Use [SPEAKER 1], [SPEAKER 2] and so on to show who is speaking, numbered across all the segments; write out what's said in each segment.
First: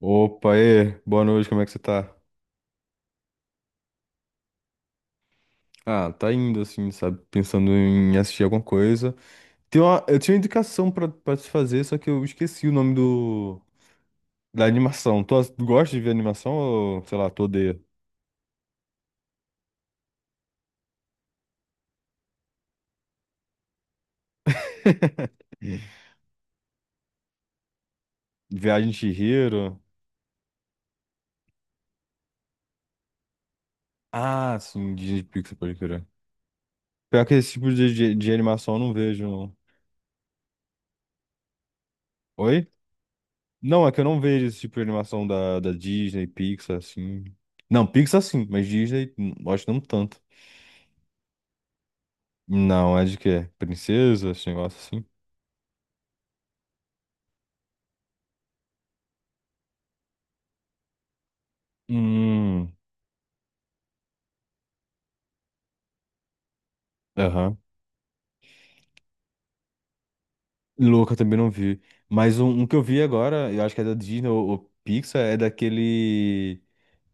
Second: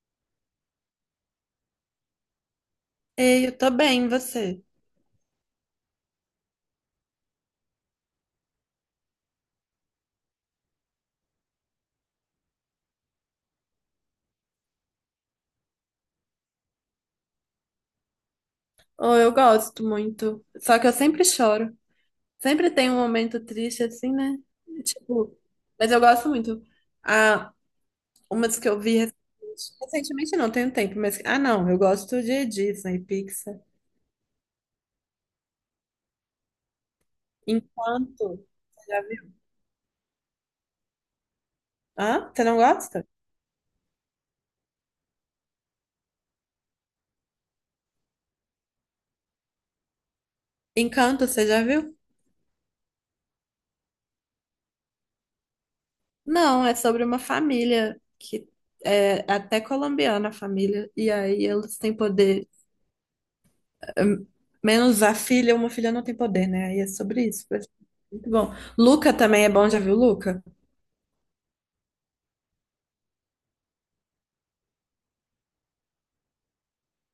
[SPEAKER 1] Opa, e aí, boa noite, como é que você tá?
[SPEAKER 2] Ei, eu tô bem, e você?
[SPEAKER 1] Ah, tá indo assim, sabe? Pensando em assistir alguma coisa. Eu tinha uma indicação pra te fazer, só que eu esqueci o nome da animação. Tu gosta de ver animação ou, sei lá, tu odeia?
[SPEAKER 2] Oh, eu gosto muito. Só que eu sempre choro. Sempre tem um momento triste assim, né? Tipo, mas eu gosto muito. Ah, umas que eu
[SPEAKER 1] Viagem
[SPEAKER 2] vi
[SPEAKER 1] de
[SPEAKER 2] recentemente,
[SPEAKER 1] Chihiro?
[SPEAKER 2] recentemente não, tem um tempo, mas ah, não, eu gosto de Disney, Pixar.
[SPEAKER 1] Ah, sim, Disney Pixar, pode crer. Pior que esse tipo de
[SPEAKER 2] Encanto,
[SPEAKER 1] animação eu não
[SPEAKER 2] você já
[SPEAKER 1] vejo.
[SPEAKER 2] viu?
[SPEAKER 1] Não.
[SPEAKER 2] Hã? Você não
[SPEAKER 1] Oi?
[SPEAKER 2] gosta?
[SPEAKER 1] Não, é que eu não vejo esse tipo de animação da Disney, Pixar, assim. Não, Pixar sim, mas Disney, acho que não tanto.
[SPEAKER 2] Encanto, você já viu?
[SPEAKER 1] Não, é de quê? Princesa, esse negócio assim?
[SPEAKER 2] Não, é sobre uma família que é até colombiana a família, e aí eles têm poder
[SPEAKER 1] Hum.
[SPEAKER 2] hum, menos a filha, uma filha não tem poder, né? Aí é sobre isso.
[SPEAKER 1] Aham.
[SPEAKER 2] Muito bom. Luca também é bom, já viu Luca?
[SPEAKER 1] Louca também não vi. Mas um que eu vi agora, eu acho que é da Disney ou Pixar, é daquele.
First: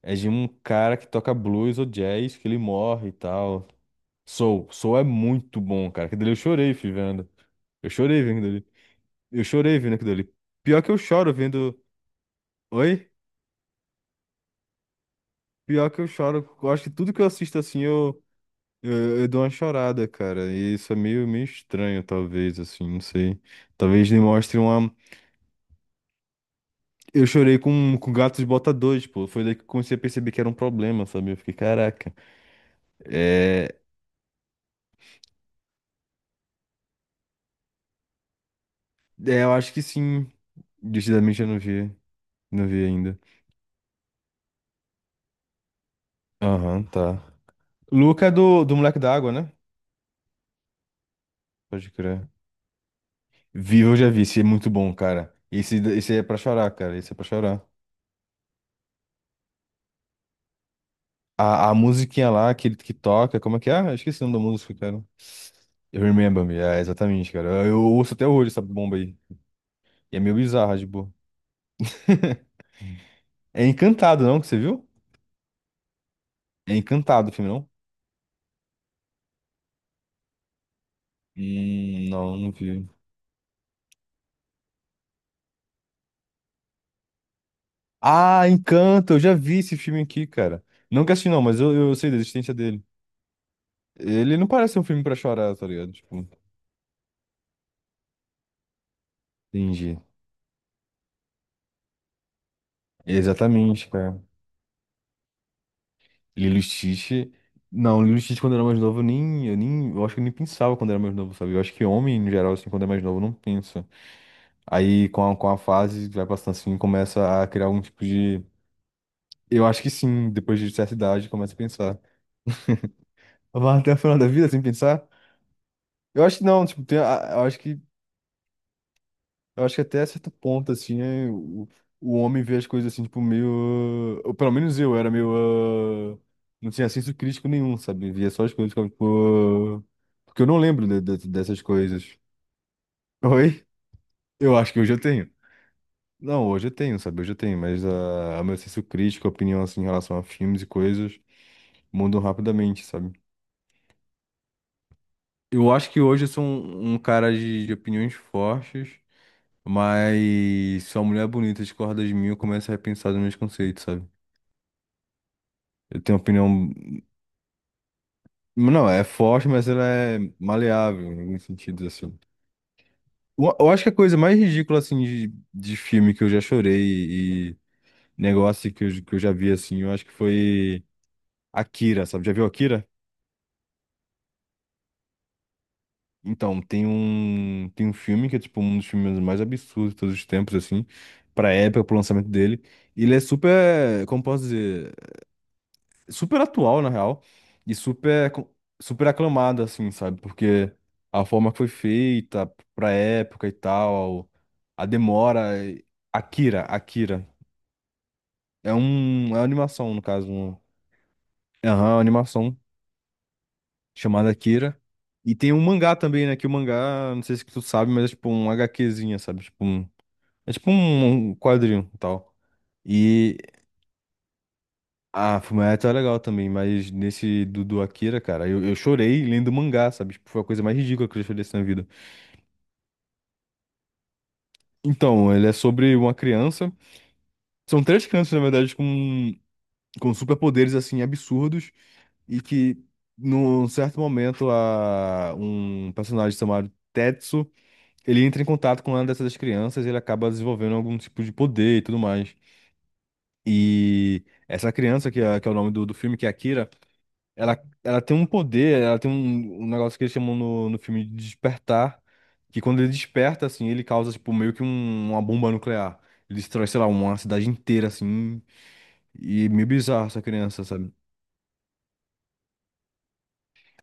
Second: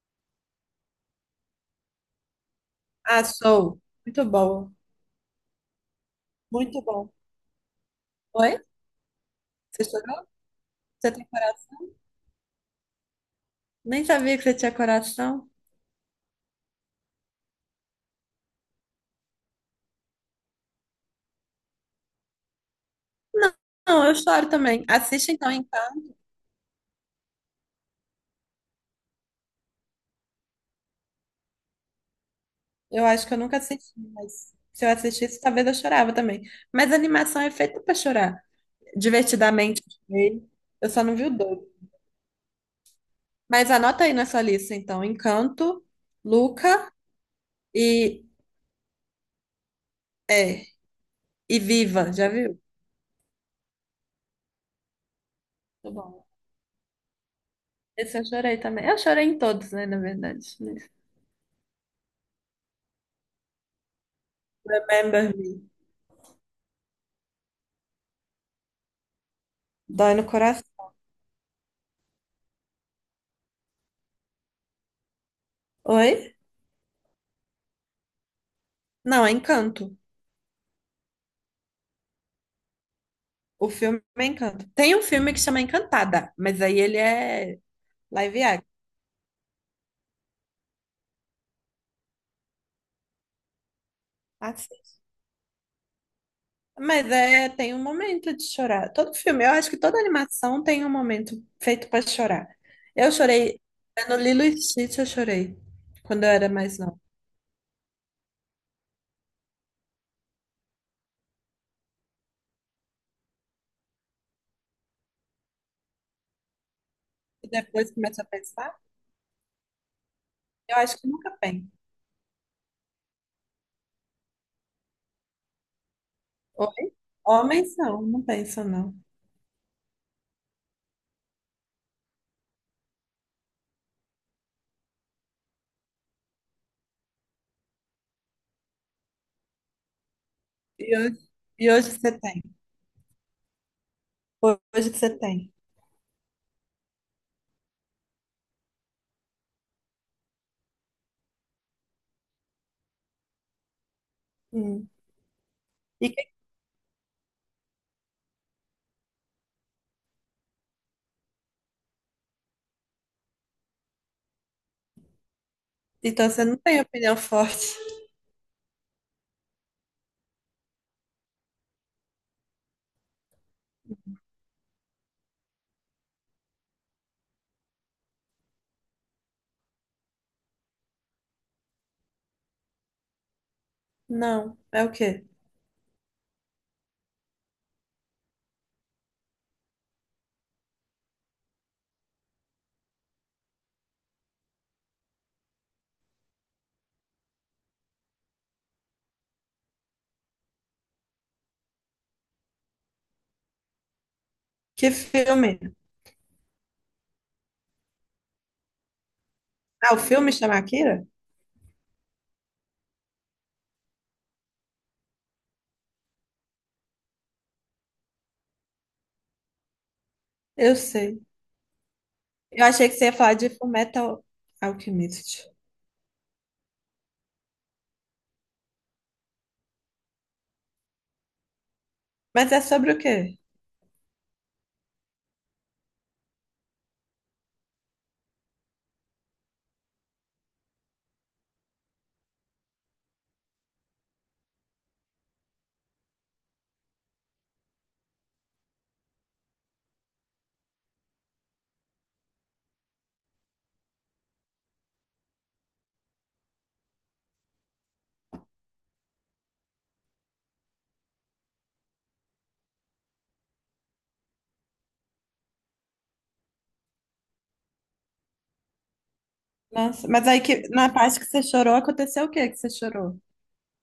[SPEAKER 1] É de um cara que toca blues ou jazz, que ele morre e
[SPEAKER 2] Ah,
[SPEAKER 1] tal.
[SPEAKER 2] Soul. Muito
[SPEAKER 1] Soul.
[SPEAKER 2] bom.
[SPEAKER 1] Soul é muito bom, cara. Aquilo dele eu chorei,
[SPEAKER 2] Muito
[SPEAKER 1] fi,
[SPEAKER 2] bom.
[SPEAKER 1] vendo. Eu chorei vendo
[SPEAKER 2] Oi?
[SPEAKER 1] ele. Eu chorei
[SPEAKER 2] Você
[SPEAKER 1] vendo aquilo
[SPEAKER 2] chorou?
[SPEAKER 1] dele. Pior que eu
[SPEAKER 2] Você tem
[SPEAKER 1] choro
[SPEAKER 2] coração?
[SPEAKER 1] vendo. Oi?
[SPEAKER 2] Nem sabia que você tinha coração.
[SPEAKER 1] Pior que eu choro. Eu acho que tudo que eu assisto assim, eu. Eu dou uma chorada, cara. E isso é meio estranho, talvez, assim, não sei.
[SPEAKER 2] Não, não,
[SPEAKER 1] Talvez
[SPEAKER 2] eu
[SPEAKER 1] me
[SPEAKER 2] choro
[SPEAKER 1] mostre
[SPEAKER 2] também.
[SPEAKER 1] uma.
[SPEAKER 2] Assiste então.
[SPEAKER 1] Eu chorei com Gatos Botadores, pô. Foi daí que eu comecei a perceber que era um problema, sabe? Eu fiquei, caraca.
[SPEAKER 2] Eu acho que eu nunca
[SPEAKER 1] É,
[SPEAKER 2] assisti, mas se eu assistisse, talvez eu chorava também. Mas a animação é feita pra chorar.
[SPEAKER 1] é, eu acho
[SPEAKER 2] Divertidamente,
[SPEAKER 1] que
[SPEAKER 2] eu
[SPEAKER 1] sim.
[SPEAKER 2] chorei. Eu só não vi o
[SPEAKER 1] Decididamente eu não
[SPEAKER 2] dois.
[SPEAKER 1] vi. Não vi ainda.
[SPEAKER 2] Mas anota aí na sua lista, então. Encanto,
[SPEAKER 1] Aham,
[SPEAKER 2] Luca
[SPEAKER 1] tá.
[SPEAKER 2] e...
[SPEAKER 1] Luca é do Moleque da Água, né?
[SPEAKER 2] É, e
[SPEAKER 1] Pode
[SPEAKER 2] Viva,
[SPEAKER 1] crer.
[SPEAKER 2] já viu?
[SPEAKER 1] Viva eu já vi, esse é muito bom, cara. Esse,
[SPEAKER 2] Muito
[SPEAKER 1] esse é
[SPEAKER 2] bom.
[SPEAKER 1] pra chorar, cara. Esse é pra chorar.
[SPEAKER 2] Esse eu chorei também. Eu chorei em todos, né, na verdade, mas-
[SPEAKER 1] A musiquinha lá, que ele que toca, como é que é? Ah, eu esqueci o nome da música, cara.
[SPEAKER 2] Remember Me.
[SPEAKER 1] Eu Remember Me, é, exatamente, cara. Eu ouço até hoje essa bomba aí.
[SPEAKER 2] Dói
[SPEAKER 1] E é
[SPEAKER 2] no
[SPEAKER 1] meio
[SPEAKER 2] coração.
[SPEAKER 1] bizarra, tipo. É Encantado, não? Que você viu?
[SPEAKER 2] Oi?
[SPEAKER 1] É Encantado o filme, não?
[SPEAKER 2] Não, é Encanto.
[SPEAKER 1] Não, não vi.
[SPEAKER 2] O filme é Encanto. Tem um filme que chama Encantada, mas aí ele é live
[SPEAKER 1] Ah,
[SPEAKER 2] action.
[SPEAKER 1] Encanto, eu já vi esse filme aqui, cara. Nunca assisti, não, mas eu sei da existência dele. Ele não
[SPEAKER 2] Assim.
[SPEAKER 1] parece um filme pra chorar, tá ligado? Tipo,
[SPEAKER 2] Mas é, tem um momento de chorar. Todo filme, eu acho que
[SPEAKER 1] entendi.
[SPEAKER 2] toda animação tem um momento feito para chorar. Eu chorei,
[SPEAKER 1] Exatamente,
[SPEAKER 2] é no
[SPEAKER 1] cara.
[SPEAKER 2] Lilo e Stitch eu chorei, quando eu era
[SPEAKER 1] Lilo e
[SPEAKER 2] mais nova.
[SPEAKER 1] Stitch. Não, Lilo e Stitch quando eu era mais novo, eu nem, eu nem. Eu acho que eu nem pensava quando eu era mais novo, sabe? Eu acho que homem, no geral, assim, quando é mais novo, não pensa. Aí, com a fase, vai passando assim, começa a
[SPEAKER 2] E
[SPEAKER 1] criar algum
[SPEAKER 2] depois
[SPEAKER 1] tipo
[SPEAKER 2] começo a
[SPEAKER 1] de.
[SPEAKER 2] pensar,
[SPEAKER 1] Eu acho que sim, depois de
[SPEAKER 2] eu
[SPEAKER 1] certa
[SPEAKER 2] acho que
[SPEAKER 1] idade,
[SPEAKER 2] nunca
[SPEAKER 1] começa a
[SPEAKER 2] penso.
[SPEAKER 1] pensar. Vai até o final da vida sem pensar? Eu acho que não, tipo, tem, eu acho
[SPEAKER 2] Homens
[SPEAKER 1] que
[SPEAKER 2] não, não pensam não.
[SPEAKER 1] eu acho que até certo ponto, assim, é, o homem vê as coisas assim, tipo, meio. Ou pelo menos eu era meio. Ah, não tinha senso crítico nenhum, sabe? Via só as coisas, ficava, tipo, ah, porque eu não lembro
[SPEAKER 2] E hoje,
[SPEAKER 1] dessas
[SPEAKER 2] e hoje
[SPEAKER 1] coisas.
[SPEAKER 2] você tem.
[SPEAKER 1] Oi? Eu acho que
[SPEAKER 2] Hoje
[SPEAKER 1] hoje
[SPEAKER 2] que
[SPEAKER 1] eu
[SPEAKER 2] você
[SPEAKER 1] tenho.
[SPEAKER 2] tem.
[SPEAKER 1] Não, hoje eu tenho, sabe? Hoje eu tenho, mas a meu senso crítico, a opinião, assim, em relação a filmes e coisas, mudam rapidamente, sabe?
[SPEAKER 2] Hum.
[SPEAKER 1] Eu acho que
[SPEAKER 2] E
[SPEAKER 1] hoje
[SPEAKER 2] que-
[SPEAKER 1] eu sou um cara de opiniões fortes. Mas se uma mulher bonita discorda de mim, eu começo a repensar os meus conceitos, sabe? Eu tenho
[SPEAKER 2] então você não
[SPEAKER 1] opinião.
[SPEAKER 2] tem opinião forte.
[SPEAKER 1] Não, é forte, mas ela é maleável em alguns sentidos, assim. Eu acho que a coisa mais ridícula, assim, de filme que eu já chorei e negócio que eu já vi, assim, eu acho que foi Akira, sabe? Já viu Akira?
[SPEAKER 2] Não. É o quê?
[SPEAKER 1] Então, tem um filme que é, tipo, um dos filmes mais absurdos de todos os tempos, assim, pra época, pro lançamento dele. E ele é super, como posso dizer? Super atual, na real, e super, super aclamada, assim, sabe? Porque a forma que foi feita pra época e tal, a
[SPEAKER 2] Que filme?
[SPEAKER 1] demora. Akira, Akira. É uma animação,
[SPEAKER 2] Ah, o
[SPEAKER 1] no caso.
[SPEAKER 2] filme chama Akira?
[SPEAKER 1] Aham, uma animação chamada Akira. E tem um mangá também, né? Que o mangá, não sei se tu sabe, mas é tipo um HQzinha, sabe? É tipo
[SPEAKER 2] Eu sei.
[SPEAKER 1] um quadrinho e tal.
[SPEAKER 2] Eu achei que você ia falar
[SPEAKER 1] E
[SPEAKER 2] de Fullmetal
[SPEAKER 1] ah,
[SPEAKER 2] Alchemist.
[SPEAKER 1] Fullmetal é legal também, mas nesse do Akira, cara, eu chorei lendo o mangá, sabe? Tipo, foi a coisa mais ridícula que eu já chorei assim na vida.
[SPEAKER 2] Mas é sobre o quê?
[SPEAKER 1] Então, ele é sobre uma criança. São três crianças, na verdade, com, superpoderes, assim, absurdos. E que, num certo momento, um personagem chamado Tetsu, ele entra em contato com uma dessas crianças e ele acaba desenvolvendo algum tipo de poder e tudo mais. E essa criança, que é o nome do filme, que é Akira. Ela tem um poder, ela tem um negócio que eles chamam no filme de despertar, que quando ele desperta, assim, ele causa, tipo, meio que uma bomba nuclear. Ele destrói, sei lá, uma cidade inteira, assim, e é meio bizarro
[SPEAKER 2] Nossa,
[SPEAKER 1] essa
[SPEAKER 2] mas aí
[SPEAKER 1] criança,
[SPEAKER 2] que na
[SPEAKER 1] sabe?
[SPEAKER 2] parte que você chorou, aconteceu o quê que você chorou?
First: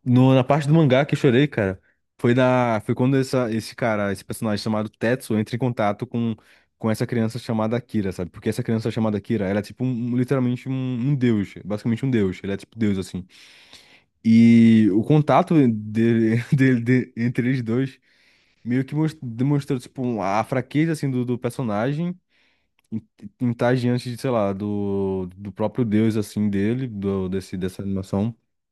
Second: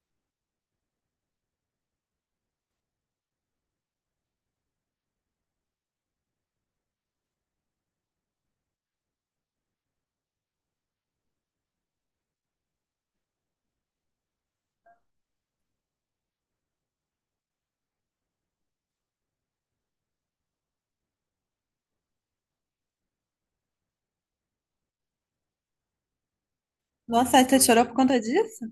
[SPEAKER 1] No, Na parte do mangá que eu chorei, cara, foi quando esse cara, esse personagem chamado Tetsuo entra em contato com essa criança chamada Kira, sabe? Porque essa criança chamada Kira, ela é, tipo, literalmente um deus, basicamente um deus. Ele é, tipo, deus, assim. E o contato dele, dele, entre eles dois meio que demonstrou, tipo, a fraqueza, assim, do personagem em, em estar diante de, sei lá, do próprio Deus, assim, dele,
[SPEAKER 2] Nossa, aí você
[SPEAKER 1] dessa
[SPEAKER 2] chorou por conta
[SPEAKER 1] animação.
[SPEAKER 2] disso?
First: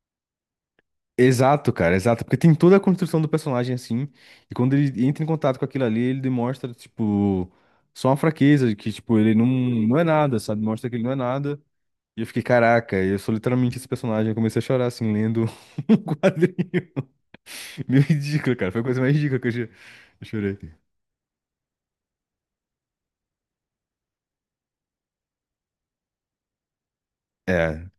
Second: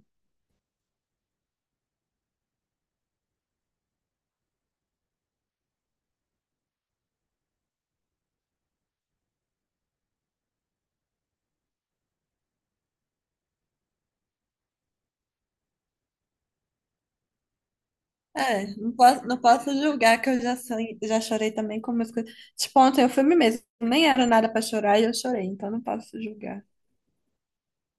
[SPEAKER 1] Exato, cara, exato. Porque tem toda a construção do personagem, assim, e quando ele entra em contato com aquilo ali, ele demonstra, tipo, só uma fraqueza, de que, tipo, ele não é nada, sabe? Mostra que ele não é nada. E eu fiquei, caraca, eu sou literalmente esse personagem. Eu comecei a chorar, assim, lendo um quadrinho. Meio ridículo,
[SPEAKER 2] É,
[SPEAKER 1] cara. Foi a
[SPEAKER 2] não
[SPEAKER 1] coisa mais
[SPEAKER 2] posso,
[SPEAKER 1] ridícula
[SPEAKER 2] não
[SPEAKER 1] que eu já
[SPEAKER 2] posso julgar
[SPEAKER 1] eu
[SPEAKER 2] que eu já,
[SPEAKER 1] chorei.
[SPEAKER 2] san- já chorei também com umas coisas. Tipo, ontem o filme mesmo nem era nada pra chorar e eu chorei, então não posso julgar.
[SPEAKER 1] É,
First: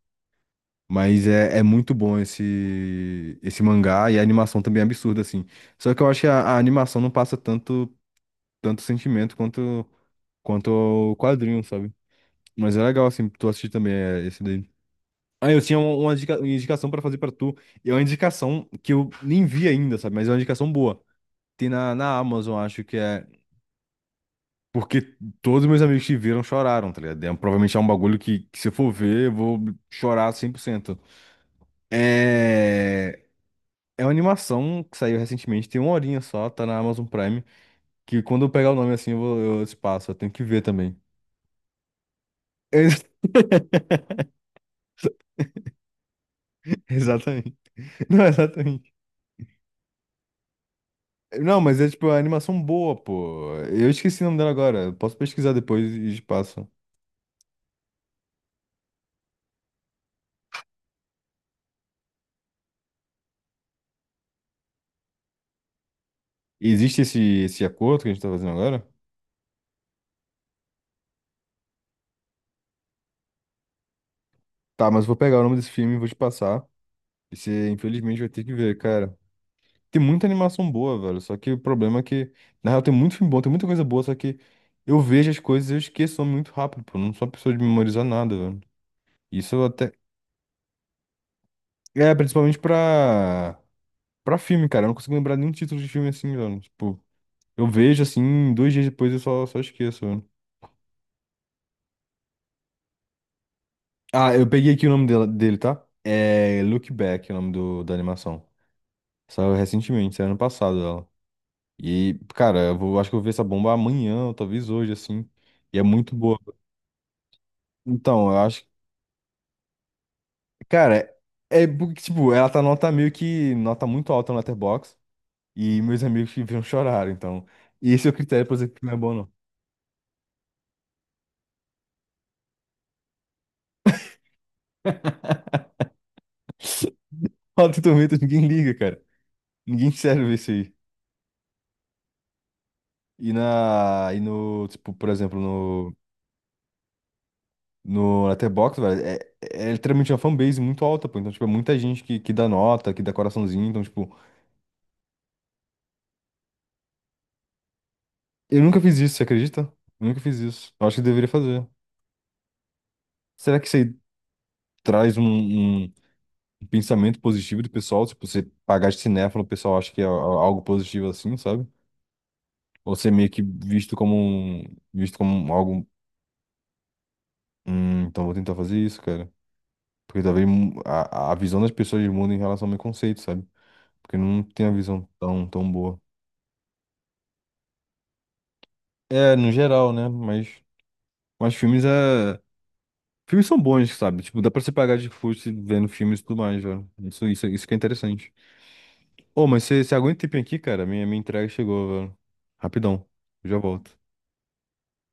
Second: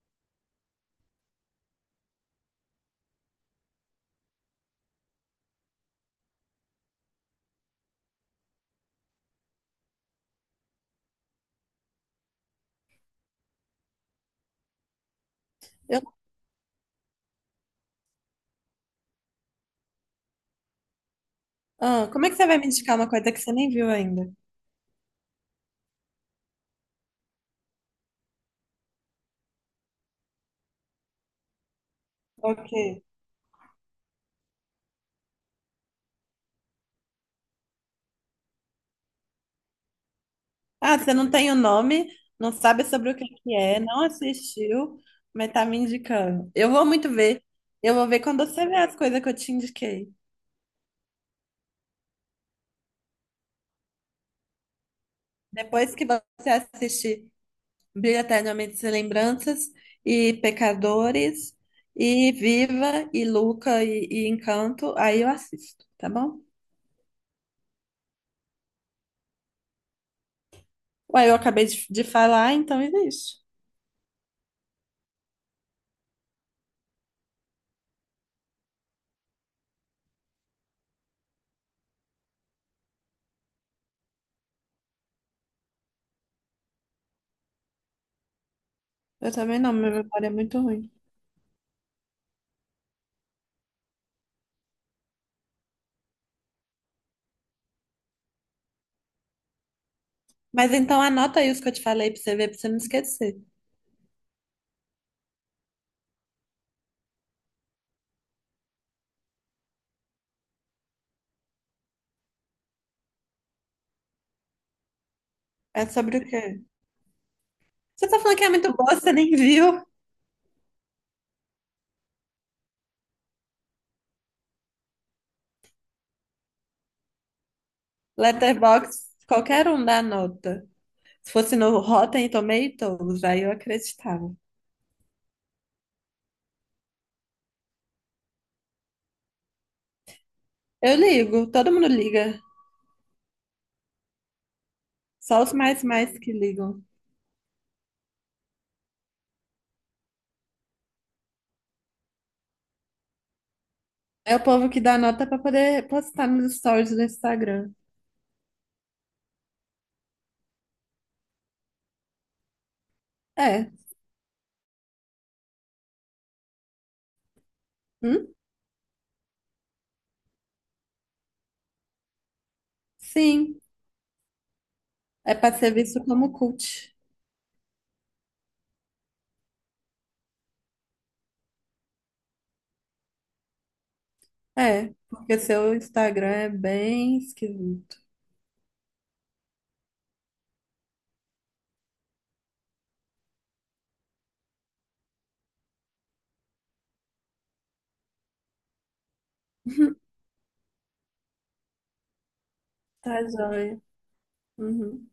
[SPEAKER 1] mas é muito bom esse mangá e a animação também é absurda, assim. Só que eu acho que a animação não passa tanto sentimento quanto o quadrinho, sabe? Mas é legal, assim, tu assistir também é, esse daí. Ah, eu tinha uma, uma
[SPEAKER 2] Eu
[SPEAKER 1] indica- uma indicação pra fazer pra tu. E é uma indicação que eu nem vi ainda, sabe? Mas é uma indicação boa. Tem na,
[SPEAKER 2] ah,
[SPEAKER 1] na
[SPEAKER 2] como é que você
[SPEAKER 1] Amazon,
[SPEAKER 2] vai me
[SPEAKER 1] acho
[SPEAKER 2] indicar
[SPEAKER 1] que
[SPEAKER 2] uma
[SPEAKER 1] é.
[SPEAKER 2] coisa que você nem viu ainda?
[SPEAKER 1] Porque todos meus amigos que viram choraram, tá ligado? É, provavelmente é um bagulho que se eu for ver, eu vou chorar 100%.
[SPEAKER 2] Ok.
[SPEAKER 1] É... É uma animação que saiu recentemente, tem uma horinha só, tá na Amazon Prime, que quando eu pegar o nome assim, eu te passo, eu tenho que ver
[SPEAKER 2] Ah,
[SPEAKER 1] também.
[SPEAKER 2] você não tem o nome, não sabe
[SPEAKER 1] Ex-
[SPEAKER 2] sobre o que que é, não assistiu, mas tá me indicando. Eu vou muito ver.
[SPEAKER 1] Exatamente.
[SPEAKER 2] Eu vou ver
[SPEAKER 1] Não,
[SPEAKER 2] quando você ver
[SPEAKER 1] exatamente.
[SPEAKER 2] as coisas que eu te indiquei.
[SPEAKER 1] Não, mas é tipo é uma animação boa, pô. Eu esqueci o nome dela agora. Eu Posso pesquisar depois
[SPEAKER 2] Depois que
[SPEAKER 1] e te
[SPEAKER 2] você
[SPEAKER 1] passo.
[SPEAKER 2] assistir Brilha Eternamente Sem Lembranças e Pecadores e Viva e Luca e Encanto, aí eu assisto, tá bom?
[SPEAKER 1] Existe esse acordo que a gente tá fazendo agora?
[SPEAKER 2] Ué, eu acabei de falar, então existe.
[SPEAKER 1] Tá, mas eu vou pegar o nome desse filme e vou te passar. E você, infelizmente, vai ter que ver, cara. Tem muita animação boa, velho. Só que o problema é que, na real, tem muito filme bom, tem muita coisa boa, só que eu vejo as coisas e eu esqueço muito rápido, pô. Eu não sou uma pessoa de memorizar nada, velho.
[SPEAKER 2] Eu
[SPEAKER 1] Isso
[SPEAKER 2] também
[SPEAKER 1] eu
[SPEAKER 2] não, minha
[SPEAKER 1] até.
[SPEAKER 2] memória é muito ruim.
[SPEAKER 1] É, principalmente pra. Pra filme, cara. Eu não consigo lembrar nenhum título de filme assim, velho. Tipo, eu vejo assim, 2 dias depois eu só esqueço, velho.
[SPEAKER 2] Mas então anota aí os que eu te falei pra você ver, pra você não esquecer.
[SPEAKER 1] Ah, eu peguei aqui o nome dele, tá? É Look Back, é o nome da animação. Saiu recentemente, saiu ano passado ela. E, cara, acho que eu vou ver essa bomba amanhã, ou talvez hoje, assim. E é
[SPEAKER 2] É
[SPEAKER 1] muito
[SPEAKER 2] sobre o
[SPEAKER 1] boa.
[SPEAKER 2] quê? Você tá
[SPEAKER 1] Então, eu
[SPEAKER 2] falando que é
[SPEAKER 1] acho.
[SPEAKER 2] muito boa, você nem viu.
[SPEAKER 1] Cara, é porque, tipo, ela tá nota meio que. Nota muito alta no Letterboxd. E meus amigos que viram choraram, então. E esse é o critério pra dizer que não é
[SPEAKER 2] Letterboxd,
[SPEAKER 1] bom, não.
[SPEAKER 2] qualquer um dá nota. Se fosse no Rotten Tomatoes, aí eu acreditava.
[SPEAKER 1] Rotten Tomatoes, ninguém liga, cara. Ninguém serve isso aí.
[SPEAKER 2] Eu ligo, todo mundo liga.
[SPEAKER 1] E na. E no. Tipo, por exemplo,
[SPEAKER 2] Só os mais
[SPEAKER 1] no.
[SPEAKER 2] mais que ligam.
[SPEAKER 1] No Letterboxd, velho, é literalmente uma fanbase muito alta, pô. Então, tipo, é muita gente que dá nota, que dá coraçãozinho. Então, tipo,
[SPEAKER 2] É o povo que dá nota pra poder postar nos stories do Instagram.
[SPEAKER 1] eu nunca fiz isso, você acredita? Eu nunca fiz isso. Eu acho que eu deveria fazer. Será que
[SPEAKER 2] É.
[SPEAKER 1] isso aí traz pensamento positivo do pessoal, tipo,
[SPEAKER 2] Hum?
[SPEAKER 1] você pagar de cinéfilo, o pessoal acha que é algo positivo assim, sabe? Ou ser meio que
[SPEAKER 2] Sim.
[SPEAKER 1] visto como um, visto
[SPEAKER 2] É pra
[SPEAKER 1] como
[SPEAKER 2] ser
[SPEAKER 1] algo,
[SPEAKER 2] visto como cult.
[SPEAKER 1] então vou tentar fazer isso, cara. Porque talvez a visão das pessoas mudem em relação ao meu conceito, sabe? Porque não tem a
[SPEAKER 2] É,
[SPEAKER 1] visão
[SPEAKER 2] porque
[SPEAKER 1] tão, tão
[SPEAKER 2] seu
[SPEAKER 1] boa.
[SPEAKER 2] Instagram é bem esquisito.
[SPEAKER 1] É, no geral, né? Mas filmes é... Filmes são bons, sabe? Tipo, dá pra você pagar de custo vendo filmes e tudo mais, velho. Isso que é interessante. Ô, mas você aguenta um tempinho aqui, cara? Minha entrega chegou, velho. Rapidão.
[SPEAKER 2] Tá
[SPEAKER 1] Eu já
[SPEAKER 2] joia.
[SPEAKER 1] volto.
[SPEAKER 2] Uhum.